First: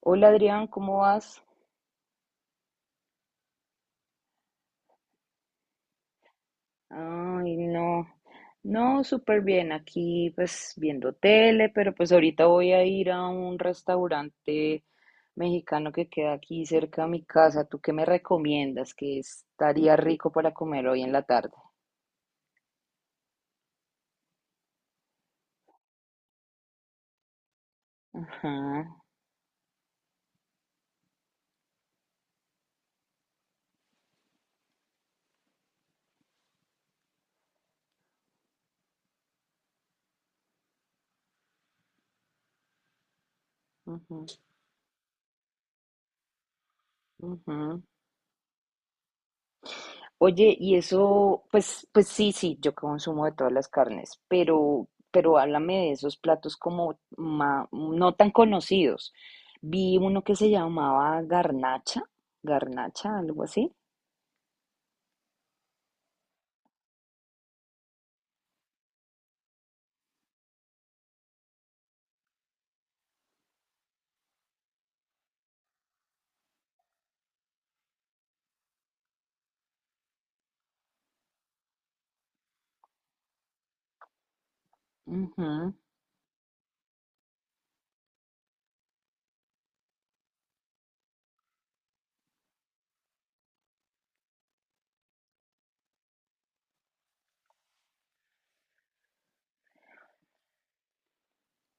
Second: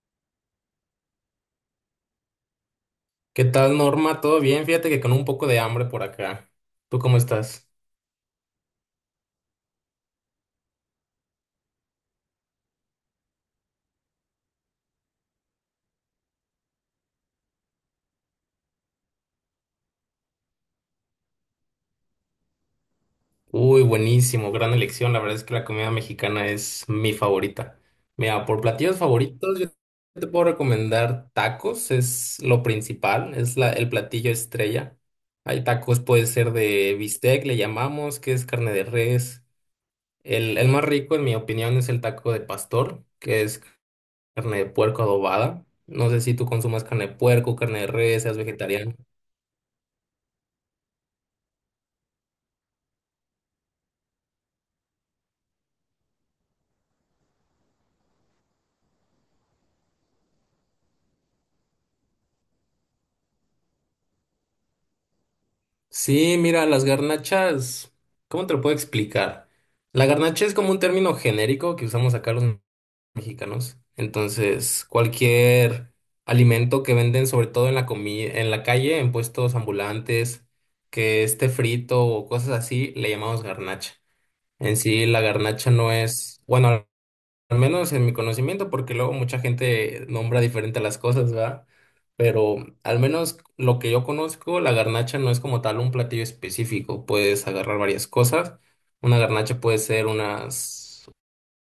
Hola Adrián, ¿cómo vas? ¿Qué tal, Norma? ¿Todo bien? Fíjate que con un poco de hambre por acá. ¿Tú cómo Ay, estás? no, no, súper bien, aquí pues viendo tele, pero pues ahorita voy a ir a un restaurante mexicano que queda aquí cerca de mi casa. ¿Tú qué me recomiendas? Que estaría rico para comer hoy en la tarde. Uy, buenísimo, gran elección. La verdad es que la comida mexicana es mi favorita. Mira, Ajá, por platillos favoritos, yo te puedo recomendar tacos, es lo principal, el platillo estrella. Hay tacos, puede ser de bistec, le llamamos, que es carne de res. El más rico, en mi opinión, es el taco de pastor, que es ajá, carne de puerco adobada. No sé si tú consumas carne de puerco, ajá. carne de res, seas vegetariano. Oye, y eso, pues sí, sí, yo consumo de todas las carnes, pero háblame de esos platos como no tan conocidos. Vi uno que se llamaba garnacha, garnacha, algo así. Sí, mira, las garnachas, ¿cómo te lo puedo explicar? La garnacha es como un término genérico que usamos acá los mexicanos. Entonces, cualquier alimento que venden, sobre todo en en la calle, en puestos ambulantes, que esté frito o cosas así, le llamamos garnacha. En sí, la garnacha no es, bueno, al menos en mi conocimiento, porque luego mucha gente nombra diferente las cosas, ¿verdad? Pero al menos lo que yo conozco, la garnacha no es como tal un platillo específico. Puedes agarrar varias cosas. Una garnacha puede ser unas,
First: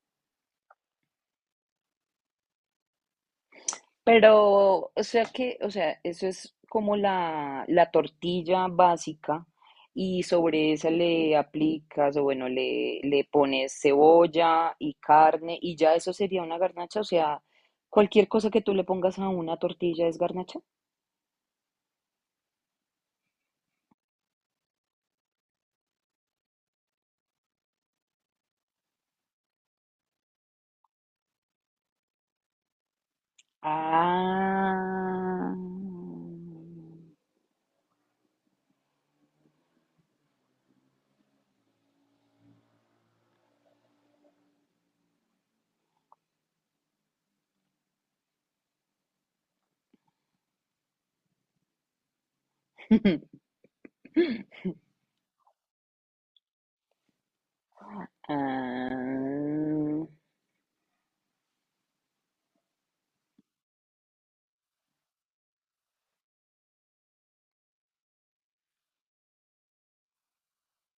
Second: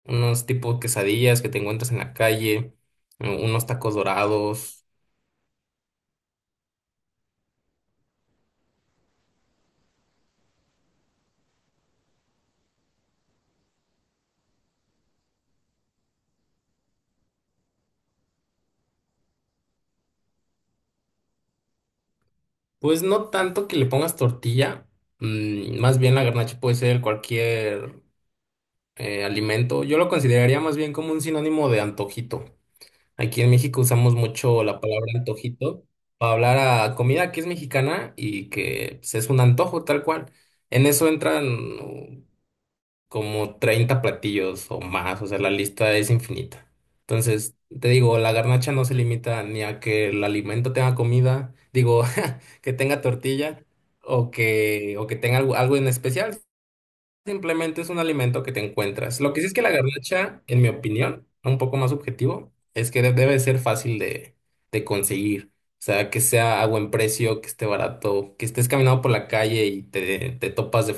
unos tipos quesadillas que te encuentras en la calle, unos tacos dorados. Pero, o sea que, o sea, eso es como la tortilla básica y sobre esa le aplicas o bueno, le pones cebolla y carne y ya eso sería una garnacha, o sea, cualquier cosa que tú le pongas a una tortilla es garnacha. Pues no tanto que le pongas tortilla, mm, más bien la garnacha puede ser cualquier alimento. Yo lo consideraría más bien como un sinónimo de antojito. Aquí en México usamos mucho la palabra Ah. antojito para hablar a comida que es mexicana y que pues, es un antojo tal cual. En eso entran uh, como 30 platillos o más, o sea, la lista es infinita. Entonces, te digo, la garnacha no se limita ni a que el alimento tenga comida, digo, que tenga tortilla o que tenga algo, algo en especial. Simplemente es un alimento que te encuentras. Lo que sí es que la Ah. garnacha, en mi opinión, un poco más objetivo, es que debe ser fácil de conseguir. O sea, que sea a buen precio, que esté barato, que estés caminando por la calle y te topas de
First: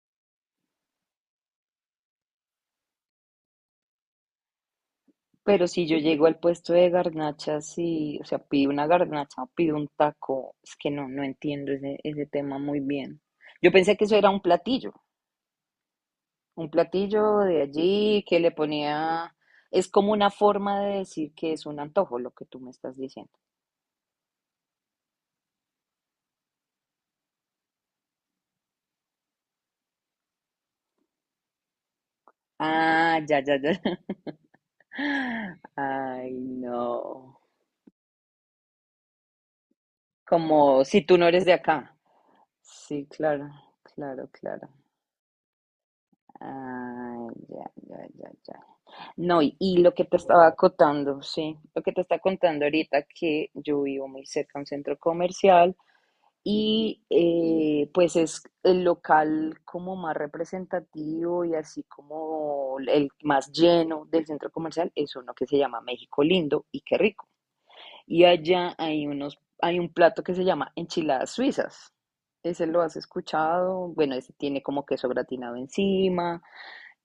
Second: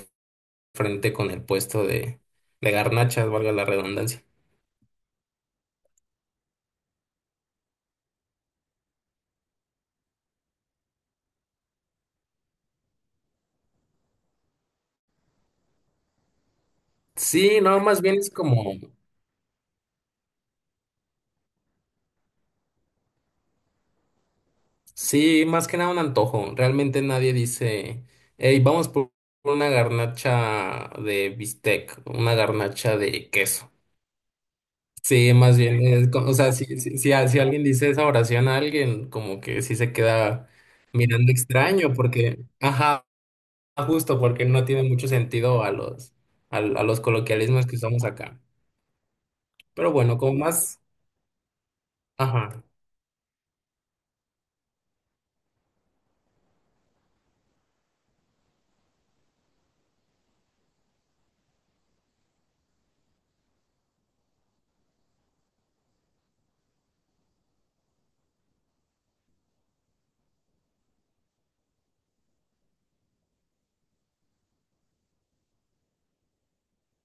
frente con el puesto de garnachas, valga la redundancia. Pero si yo llego al puesto de garnachas y, o sea, pido una garnacha o pido un taco, es que no entiendo ese tema muy bien. Yo pensé que eso era un platillo Sí, de no, más bien allí es que le como, ponía, es como una forma de decir que es un antojo lo que tú me estás diciendo. sí, más que nada un antojo. Realmente nadie dice, hey, vamos por una garnacha de bistec, una garnacha Ah, de ya, ya, queso. ya. Sí, más bien, Ay, o sea, si no. alguien dice esa oración a alguien, como que sí se queda Como si tú no mirando eres de extraño, acá. porque, ajá, Sí, claro, justo claro, porque no claro. tiene mucho sentido a a los Ah, ya, coloquialismos que ya, usamos ya, acá. ya. No, y Pero lo que bueno, te como estaba más, contando, sí, lo que te está ajá, contando ahorita, que yo vivo muy cerca a un centro comercial y pues es el local como más representativo y así como el más lleno del centro comercial es uno que se llama México Lindo y Qué Rico. Y allá hay unos, hay un plato que se llama enchiladas suizas. Ese lo has escuchado, bueno, ese tiene como queso gratinado encima.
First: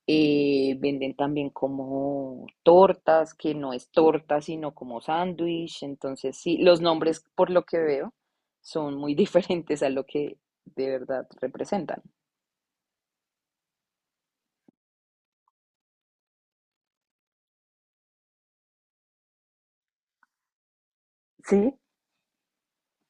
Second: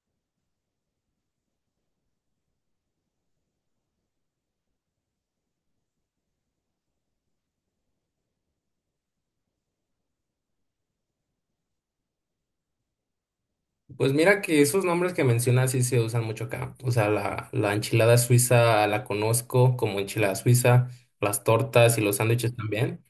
Venden también como tortas, que no es torta, sino como sándwich. Entonces, sí, los nombres, por lo que veo, son muy diferentes a lo que de verdad representan. pues mira que esos nombres que mencionas sí se usan mucho acá. O sea, la enchilada suiza la conozco como enchilada suiza, las Sí, tortas y los sándwiches también.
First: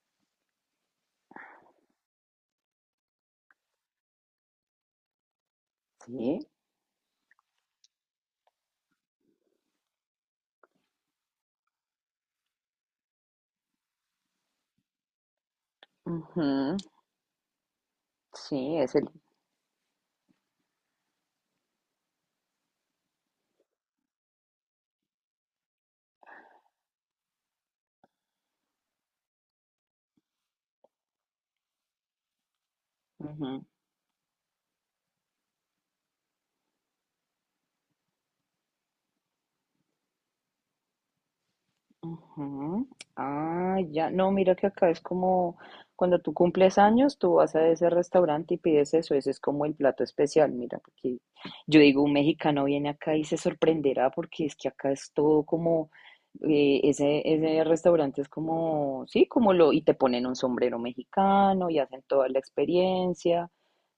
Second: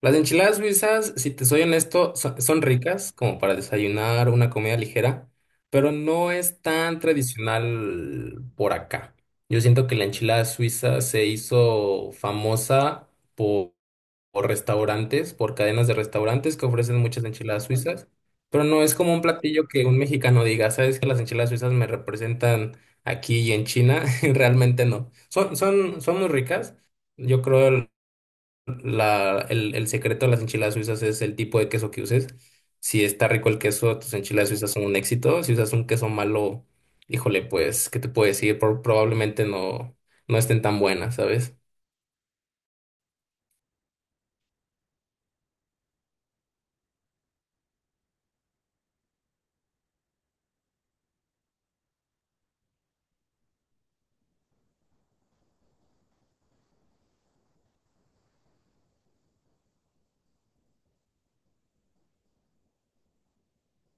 Las enchiladas suizas, si te soy honesto, son ricas como para desayunar una comida ligera, pero no sí, es tan tradicional por acá. Yo siento que la enchilada suiza se hizo famosa por, por restaurantes, por cadenas de restaurantes que ujú, ofrecen muchas enchiladas suizas, pero sí, no es es el. como un platillo que un mexicano diga, ¿sabes que las enchiladas suizas me representan aquí y en China? Realmente no. Son muy ricas. Yo creo el secreto de las enchiladas suizas es el tipo de queso que uses. Si está rico el queso, tus enchiladas suizas son un éxito. Si usas un queso malo, híjole, pues, ¿qué te puedo decir? Probablemente no estén tan buenas, ¿sabes? Ujú. Ah, ya. No, mira que acá es como cuando tú cumples años, tú vas a ese restaurante y pides eso. Ese es como el plato especial. Mira, porque yo digo, un mexicano viene acá y se sorprenderá porque es que acá es todo como, ese, ese restaurante es como, sí, como lo, y te ponen un sombrero mexicano y hacen toda la experiencia.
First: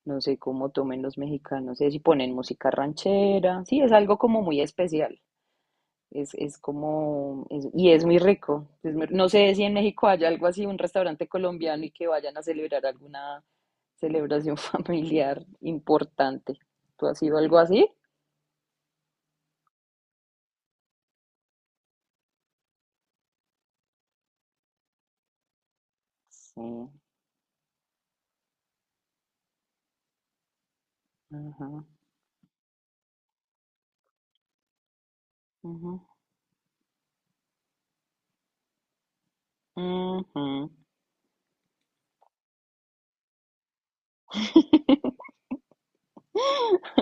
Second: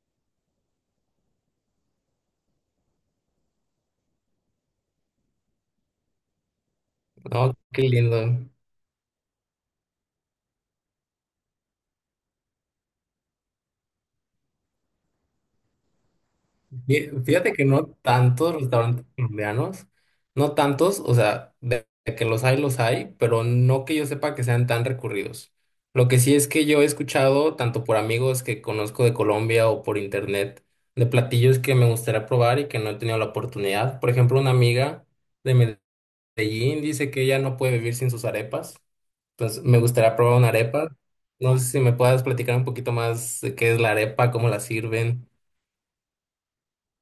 No sé cómo tomen los mexicanos, y ponen música ranchera. Sí, es algo como muy especial. Es como, No, qué y es muy lindo. rico. No sé si en México haya algo así, un restaurante colombiano y que vayan a celebrar alguna celebración familiar importante. ¿Tú has ido a Fíjate algo que no así? tantos restaurantes colombianos, no tantos, o sea, de que los hay, pero no que yo sepa que sean tan recurridos. Lo que sí es Sí. que yo he escuchado, tanto por amigos que conozco de Colombia o por internet, de platillos Ajá, que me gustaría probar y que no he tenido la oportunidad. Por ejemplo, una amiga de ujú, Medellín dice que ella no puede vivir sin sus arepas, entonces me gustaría probar una ujú. arepa. No sé si me puedas platicar un poquito más de qué es la arepa, cómo la sirven.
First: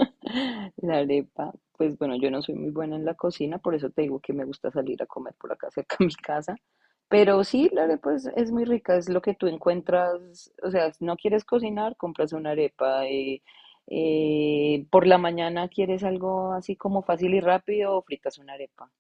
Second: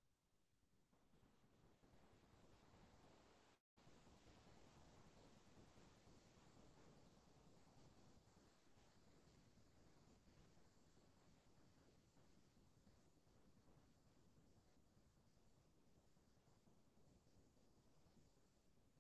La arepa, pues bueno, yo no soy muy buena en la cocina, por eso te digo que me gusta salir a comer por acá cerca de mi casa. Pero sí, la arepa es muy rica, es lo que tú encuentras, o sea, si no quieres cocinar, compras una arepa. Por la mañana quieres algo así como fácil y rápido, fritas una arepa.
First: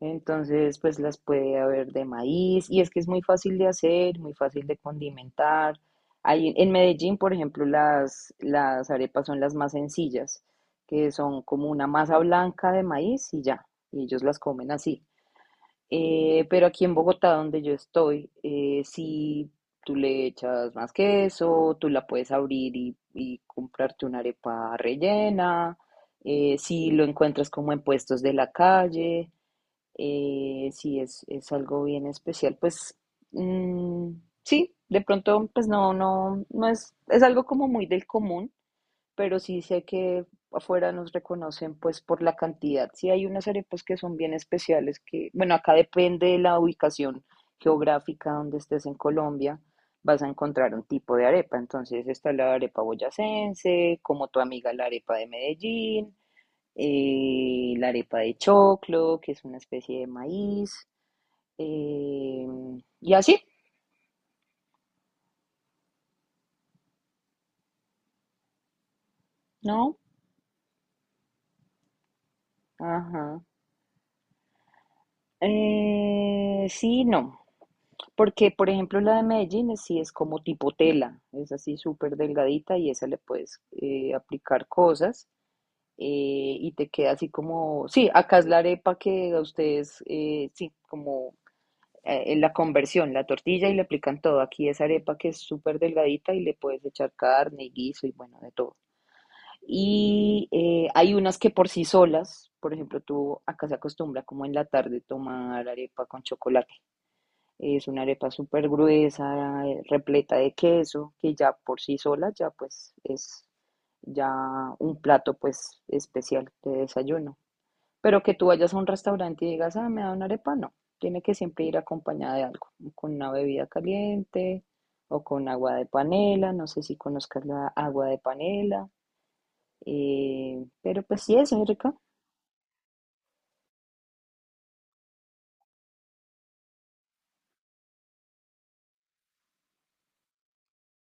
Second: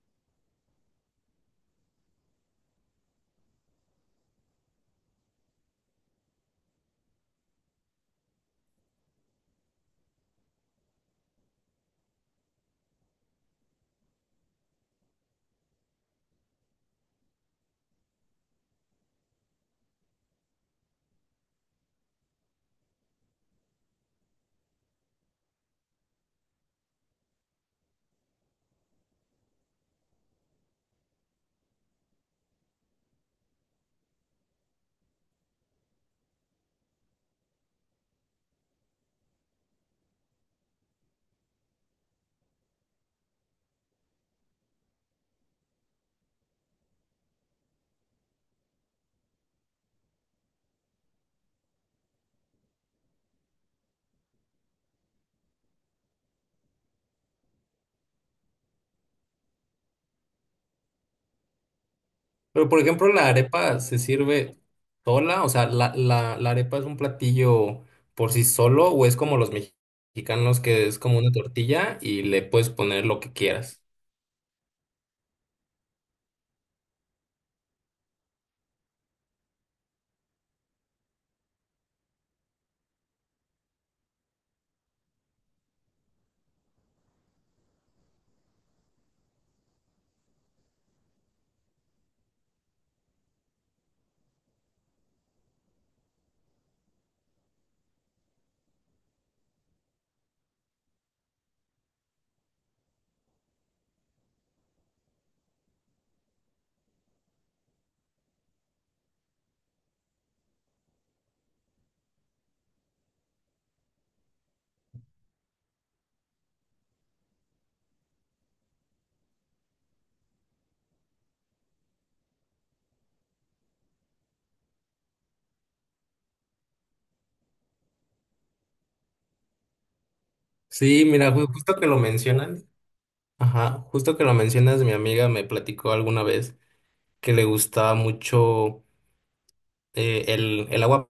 Entonces, pues las puede haber de maíz y es que es muy fácil de hacer, muy fácil de condimentar. Ahí en Medellín, por ejemplo, las arepas son las más sencillas, que son como una masa blanca de maíz y ya, y ellos las comen así. Pero aquí en Bogotá, donde yo estoy, sí, tú le echas más queso, tú la puedes abrir y comprarte una arepa rellena, si lo encuentras como en puestos de la calle. Sí, es algo bien especial. Pues mm, sí, de pronto, pues no es, es algo como muy del común, pero sí sé que afuera nos reconocen pues por la cantidad. Sí hay unas arepas que son bien especiales que, bueno, acá depende de la ubicación geográfica donde estés en Colombia, vas a encontrar un tipo de arepa. Entonces está la arepa boyacense, como tu amiga la arepa de Medellín. La arepa de choclo, que es una especie de maíz, eh, Pero, por ejemplo, y la así, arepa se sirve sola, o sea, la arepa es un platillo por sí solo, o es como los ¿no? mexicanos que es como una tortilla y le puedes poner lo que Ajá. quieras. Sí, no, porque por ejemplo la de Medellín sí es como tipo tela, es así súper delgadita y esa le puedes aplicar cosas, eh, y te queda así como, sí, acá es la arepa que a ustedes, sí, como la conversión, la tortilla y le aplican todo. Aquí es arepa que es súper delgadita y le puedes echar carne y guiso y bueno, de todo. Y hay unas que por sí solas, por ejemplo, tú acá se acostumbra como en la tarde tomar arepa con chocolate. Es una arepa súper gruesa, repleta de queso, que ya por sí sola ya pues es ya un plato pues especial de desayuno. Pero que tú vayas a un restaurante y digas, ah, me da una arepa, no. Tiene que siempre ir acompañada de algo, con una bebida caliente o con agua de panela. No sé si conozcas la agua de panela. Pero Sí, pues mira, sí, es muy justo que rica. lo mencionan, ajá, justo que lo mencionas, mi amiga me platicó alguna vez que le gustaba mucho el agua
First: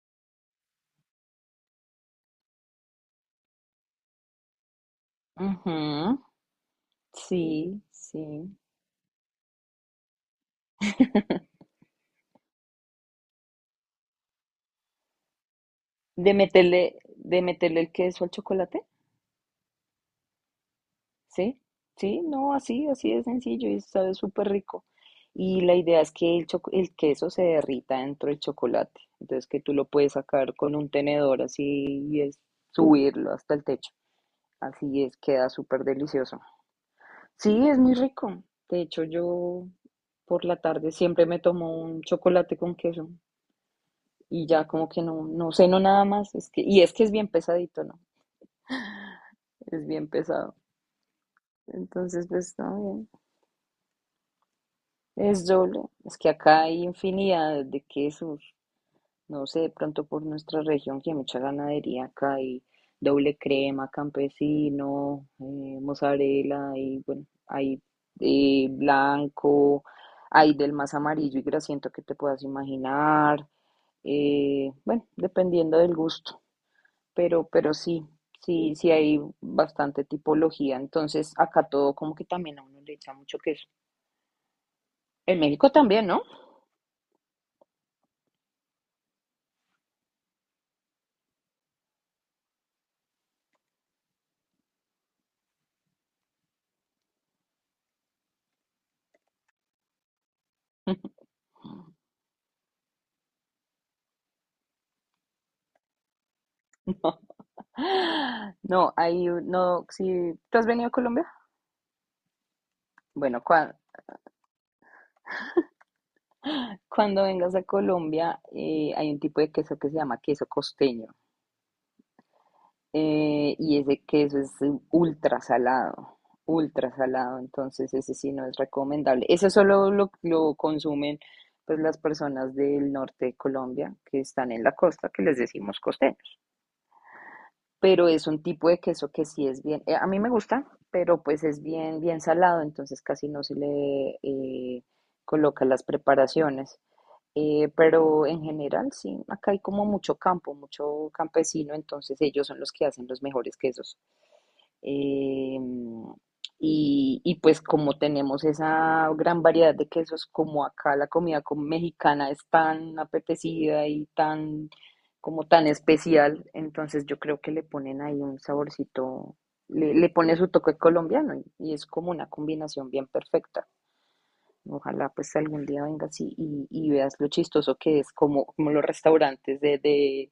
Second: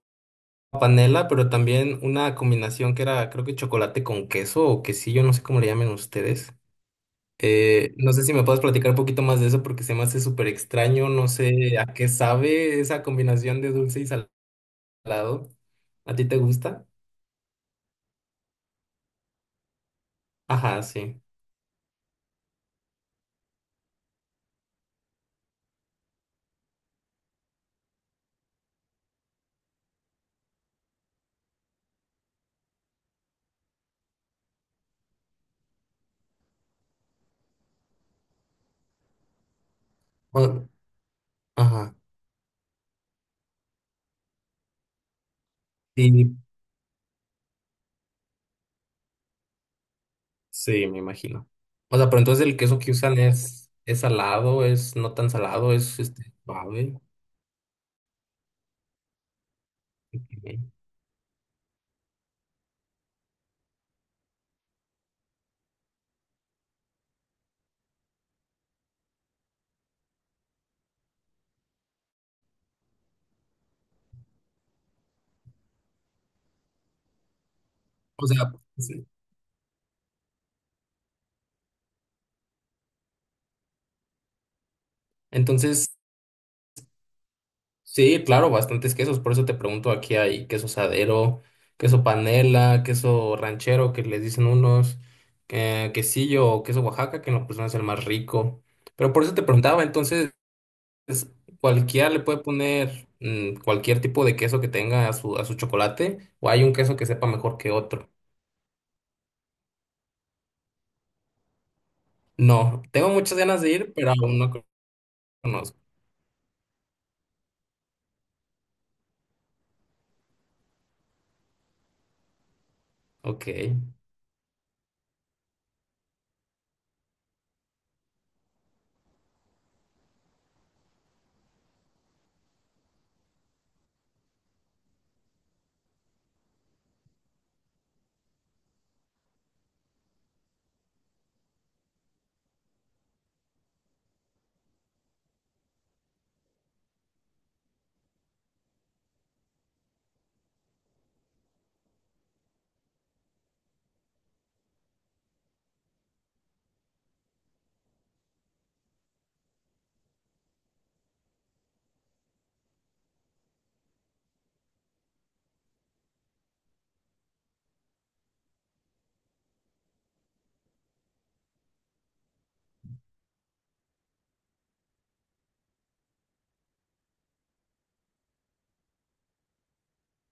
panela, pero también una combinación que era, creo que chocolate con queso o quesillo, no sé cómo le llamen Ujú, ustedes. sí, No sé si me sí. puedes platicar un poquito más de eso porque se me hace súper extraño, no sé a qué sabe esa combinación de dulce y salado. ¿A ti De te gusta? meterle, de meterle el queso al chocolate. Ajá, sí. Sí, sí, no, así, así de sencillo y sabe súper rico. Y la idea es que el queso se derrita dentro del chocolate. Entonces que tú lo puedes sacar con un tenedor así y es subirlo hasta el techo. Así es, queda súper delicioso. Sí, es muy rico. De hecho, yo por la O- tarde siempre me tomo ajá. un chocolate con queso y ya como que no ceno nada más. Sí, Es que, y es que es bien pesadito, ¿no? Es bien pesado. sí, me imagino. O sea, pero Entonces, entonces pues el está queso que bien. usan es salado, es no tan Es salado, doble, es es que este, acá hay suave. infinidad de quesos, no sé, de pronto por Ok. nuestra región que hay mucha ganadería, acá hay doble crema, campesino, mozzarella, y bueno, hay blanco, hay del más amarillo y grasiento que te puedas imaginar, bueno, dependiendo del gusto, pero sí, O sea, sí, sí sí. hay bastante tipología, entonces acá todo como que también a uno le echa mucho queso. En México Entonces también, ¿no? sí, claro, bastantes quesos. Por eso te pregunto, aquí hay queso sadero, queso panela, queso ranchero, que les dicen unos, quesillo o queso Oaxaca, que en lo personal es el más rico. Pero por eso te preguntaba, entonces, es- ¿cualquiera le puede poner cualquier tipo de queso que tenga a a su chocolate? ¿O hay un queso que sepa mejor que otro? ¡Ah! No, ahí no, si tú has venido a Colombia, No, tengo muchas bueno, ganas de ir, pero aún no conozco. cuando vengas a Colombia hay un tipo de queso que se llama queso costeño. Ok. Y ese queso es ultra salado, ultra salado, entonces ese sí no es recomendable. Eso solo lo consumen pues las personas del norte de Colombia que están en la costa, que les decimos costeño. Pero es un tipo de queso que sí es bien, a mí me gusta, pero pues es bien, bien salado, entonces casi no se le coloca las preparaciones. Pero en general, sí, acá hay como mucho campo, mucho campesino, entonces ellos son los que hacen los mejores quesos. Eh, y pues como tenemos esa gran variedad de quesos, como acá la comida mexicana es tan apetecida y tan, como tan especial, entonces yo creo que le ponen ahí un saborcito, le pone su toque colombiano y es como una combinación bien perfecta. Ojalá pues algún día vengas y veas lo chistoso que es, como los restaurantes de, de,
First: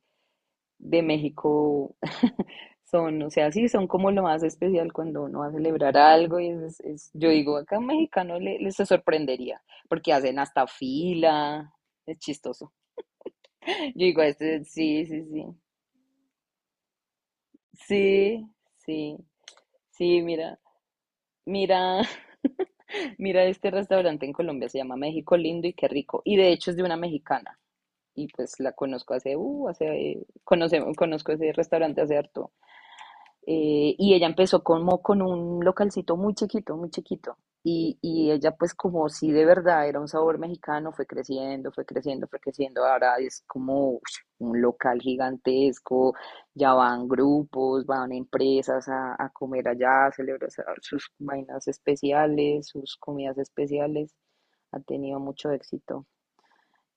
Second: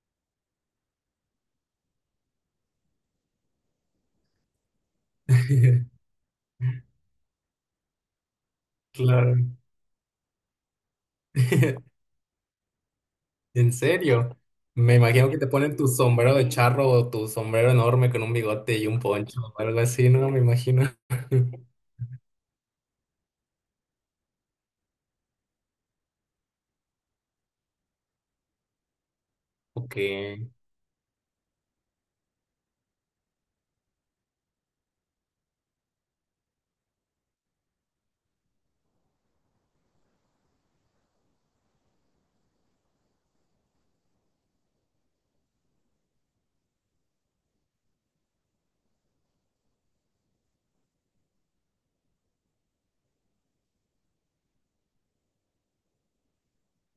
de México son, o sea, sí, son como lo más especial cuando uno va a celebrar algo y yo digo, acá un mexicano le, les se Claro. sorprendería, porque hacen hasta fila, es chistoso. ¿En Yo digo, serio? este, Me sí, sí, imagino que sí, te ponen tu sombrero de charro o tu sombrero enorme con un sí, bigote y un sí, poncho o algo así, sí, ¿no? Me mira, imagino. mira, mira este restaurante en Colombia, se llama México Lindo y Qué Rico, y de hecho es de una mexicana. Y pues la conozco hace, Ok, hace, conocemos, conozco ese restaurante hace harto. Y ella empezó como con un localcito muy chiquito, muy chiquito. Y ella pues como si de verdad era un sabor mexicano, fue creciendo, fue creciendo, fue creciendo. Ahora es como ush, un local gigantesco, ya van grupos, van empresas a comer allá, a celebrar sus vainas especiales, sus comidas especiales. Ha tenido mucho éxito.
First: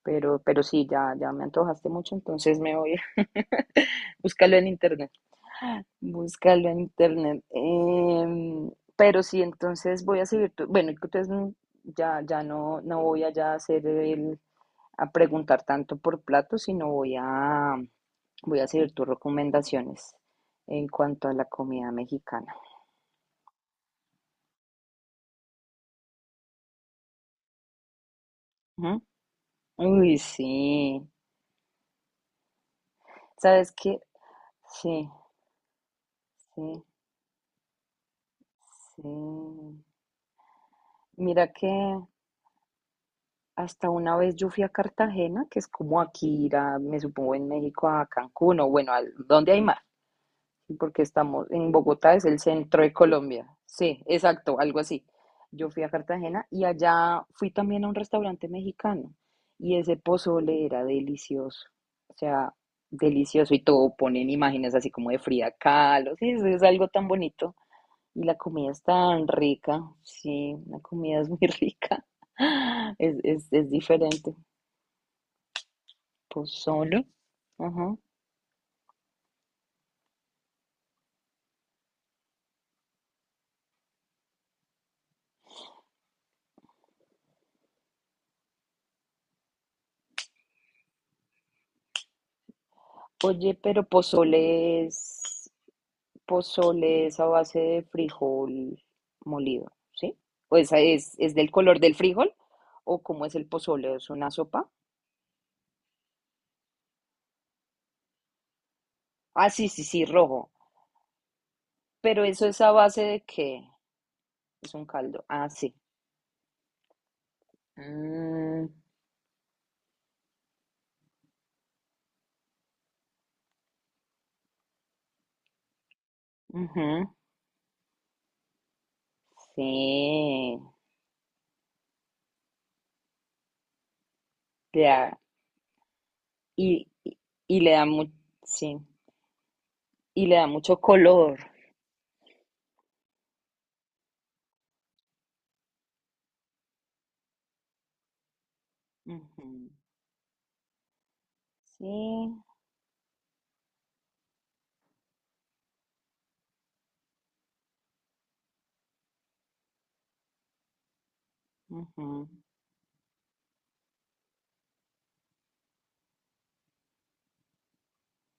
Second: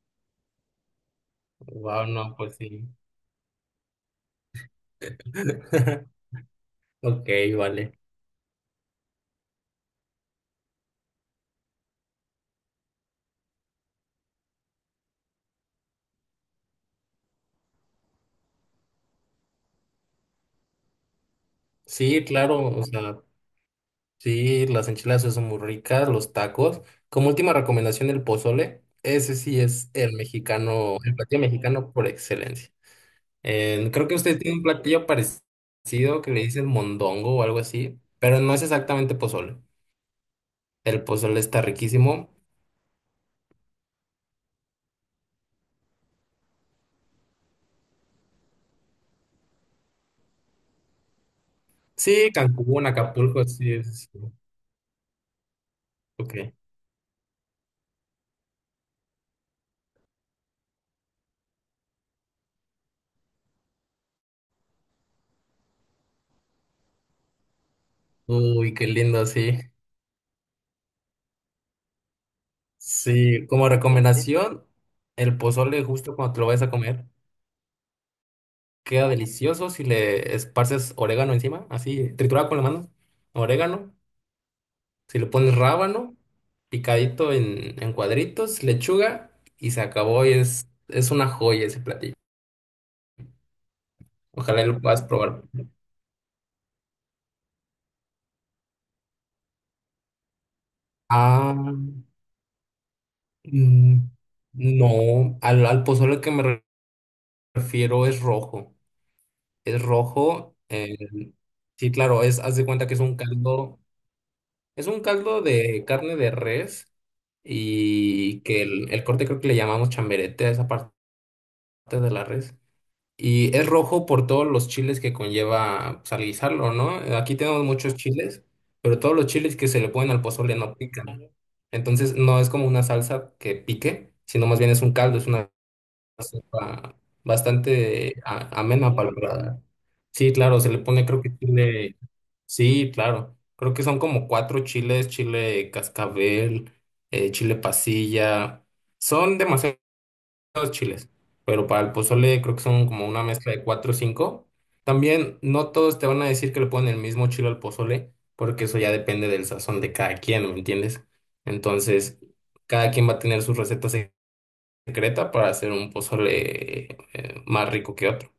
Pero sí, ya, ya me antojaste wow, mucho, no, pues entonces me sí. voy. Búscalo en internet. Búscalo en Ok, internet. vale. Pero sí, entonces voy a seguir. Bueno, entonces ya, ya no voy allá a hacer el, a preguntar tanto por platos, sino voy a seguir tus recomendaciones en cuanto a la comida Sí, mexicana. claro, o sea, sí, las enchiladas sí son muy ricas, los tacos. Como última recomendación, el pozole. Ujú. Ese sí es el Uy, mexicano, sí. el platillo mexicano por excelencia. ¿Sabes qué? Creo que usted tiene un platillo Sí, parecido que le dicen sí, mondongo o algo así, pero no es exactamente pozole. sí. El pozole Mira está que riquísimo. hasta una vez yo fui a Cartagena, que es como aquí ir a, me supongo, en México a Cancún o bueno, al, donde hay mar, sí, porque estamos en Bogotá, es Sí, el centro Cancún, de Acapulco, Colombia. sí, Sí, es. exacto, algo así. Yo fui a Ok. Cartagena y allá fui también a un restaurante mexicano y ese pozole era delicioso, o sea, delicioso y todo, ponen imágenes así como de Frida Kahlo, sí, eso es algo tan bonito. Y la comida Uy, es qué lindo, tan sí. rica, sí, la comida es muy rica, es, Sí, es, como es diferente. recomendación, el pozole justo cuando te lo vayas a Pozole, comer ajá. queda delicioso si le esparces orégano encima, así, triturado con la mano, orégano. Si le pones rábano, picadito en cuadritos, lechuga y se acabó y es una joya ese platillo. Oye, pero Ojalá lo pozole puedas probar. es, pozole es a base de frijol molido, ¿sí? O esa es del Ah, color del frijol, o cómo es el pozole, mm, es una sopa. no, al pozole que me prefiero es rojo. Ah, sí, Es sí, sí, rojo. rojo. Sí, Pero claro, es, eso haz ¿es de a cuenta que base de qué? Es un es un caldo. caldo Ah, sí. de carne de res y que Mm, el corte creo que le llamamos chamberete a esa parte de la res. Y es rojo por todos los chiles que conlleva pues, al guisarlo, ¿no? ujú, Aquí tenemos muchos chiles, pero todos los chiles que se le ponen al pozole sí, no pican. Entonces no es como una salsa que pique, sino más bien es un ya. caldo, es una y, sopa y- y le da mu- bastante sí, amena para el paladar. y Sí, le da claro, se le mucho pone creo que color. chile, sí, claro, creo que son como 4 chiles, chile cascabel, chile pasilla, son Ujú, demasiados chiles, pero para el sí. pozole creo que son como una mezcla de 4 o 5. También no todos te van a decir que le ponen el mismo chile al pozole, porque eso ya depende del sazón de cada quien, ¿me entiendes? Entonces, Ujú. cada quien va a tener sus recetas secreta para hacer un pozole más rico que otro.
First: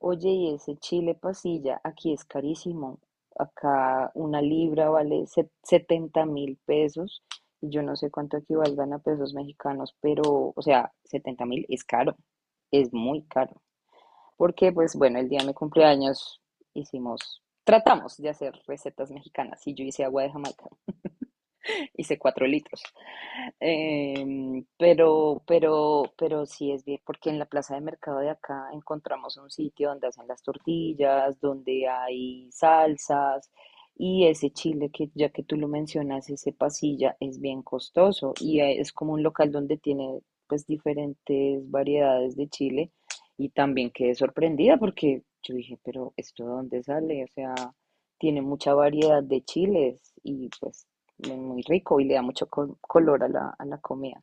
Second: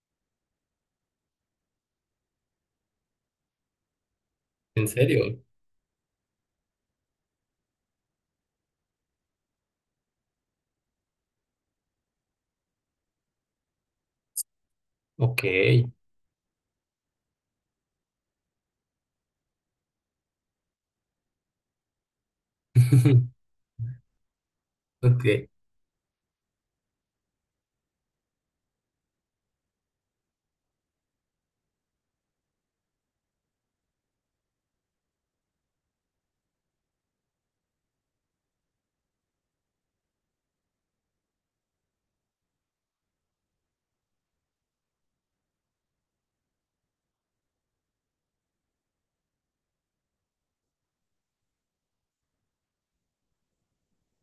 Oye, y ese chile pasilla, aquí es carísimo. Acá una ¿En libra vale serio? 70.000 pesos. Y yo no sé cuánto equivalgan a pesos mexicanos, pero, o sea, 70.000 es caro, es muy caro. Porque, pues bueno, el día Ok. de mi cumpleaños hicimos, tratamos de hacer recetas mexicanas y yo hice agua de Jamaica, hice 4 litros. Pero, Ok. pero, pero sí es bien, porque en la plaza de mercado de acá encontramos un sitio donde hacen las tortillas, donde hay salsas, y ese chile que ya que tú lo mencionas, ese pasilla, es bien costoso y es como un local donde tiene pues diferentes variedades de chile y también quedé sorprendida porque yo dije, pero ¿esto de dónde sale? O sea, tiene mucha variedad de chiles y pues muy muy rico y le da mucho color a la comida.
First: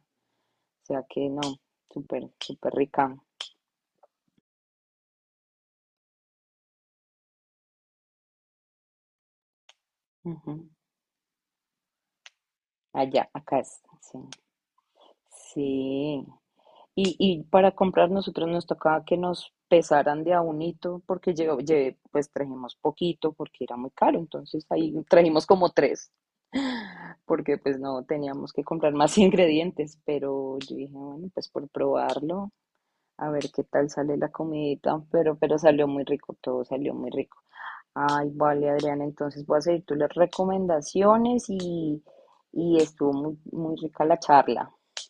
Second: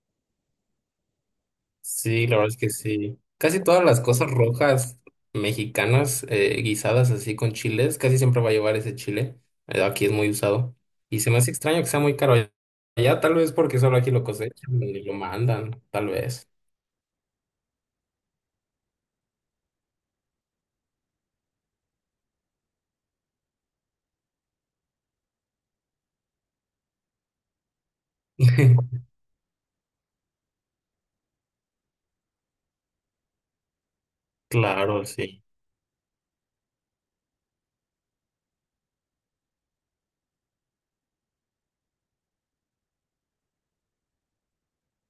O sea que no, Sí, súper, la verdad es que súper rica. sí. Casi todas las cosas rojas mexicanas guisadas así con chiles, casi siempre va a llevar ese chile. Aquí es muy Ujú. usado. Y se me hace extraño que sea muy caro allá, Allá, tal vez acá porque es. solo aquí Sí. lo cosechan y lo mandan, tal Sí. vez. Y para comprar nosotros nos tocaba que nos pesaran de a unito porque pues trajimos poquito porque era muy caro. Entonces ahí trajimos como tres porque pues no teníamos que comprar más ingredientes. Pero yo dije, bueno, pues por probarlo, a ver qué tal sale la comidita. Claro, Pero, sí. pero salió muy rico, todo salió muy rico. Ay, vale, Adriana, entonces voy a seguir tus las recomendaciones y estuvo muy, muy rica la charla.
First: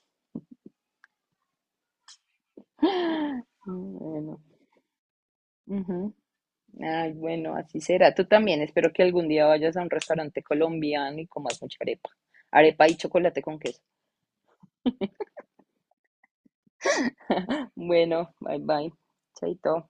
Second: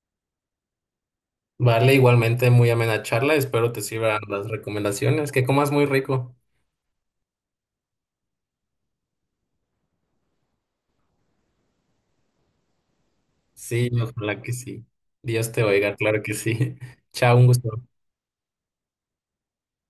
Vale, igualmente muy amena charla. Espero te sirvan Bueno, las recomendaciones. Que comas muy ujú. rico. Ay, bueno, así será. Tú también, espero que algún día vayas a un restaurante colombiano y comas mucha arepa. Arepa y chocolate con queso. Sí, ojalá que sí. Dios te oiga, claro que sí. Chao, un gusto. Bueno, bye bye. Chaito.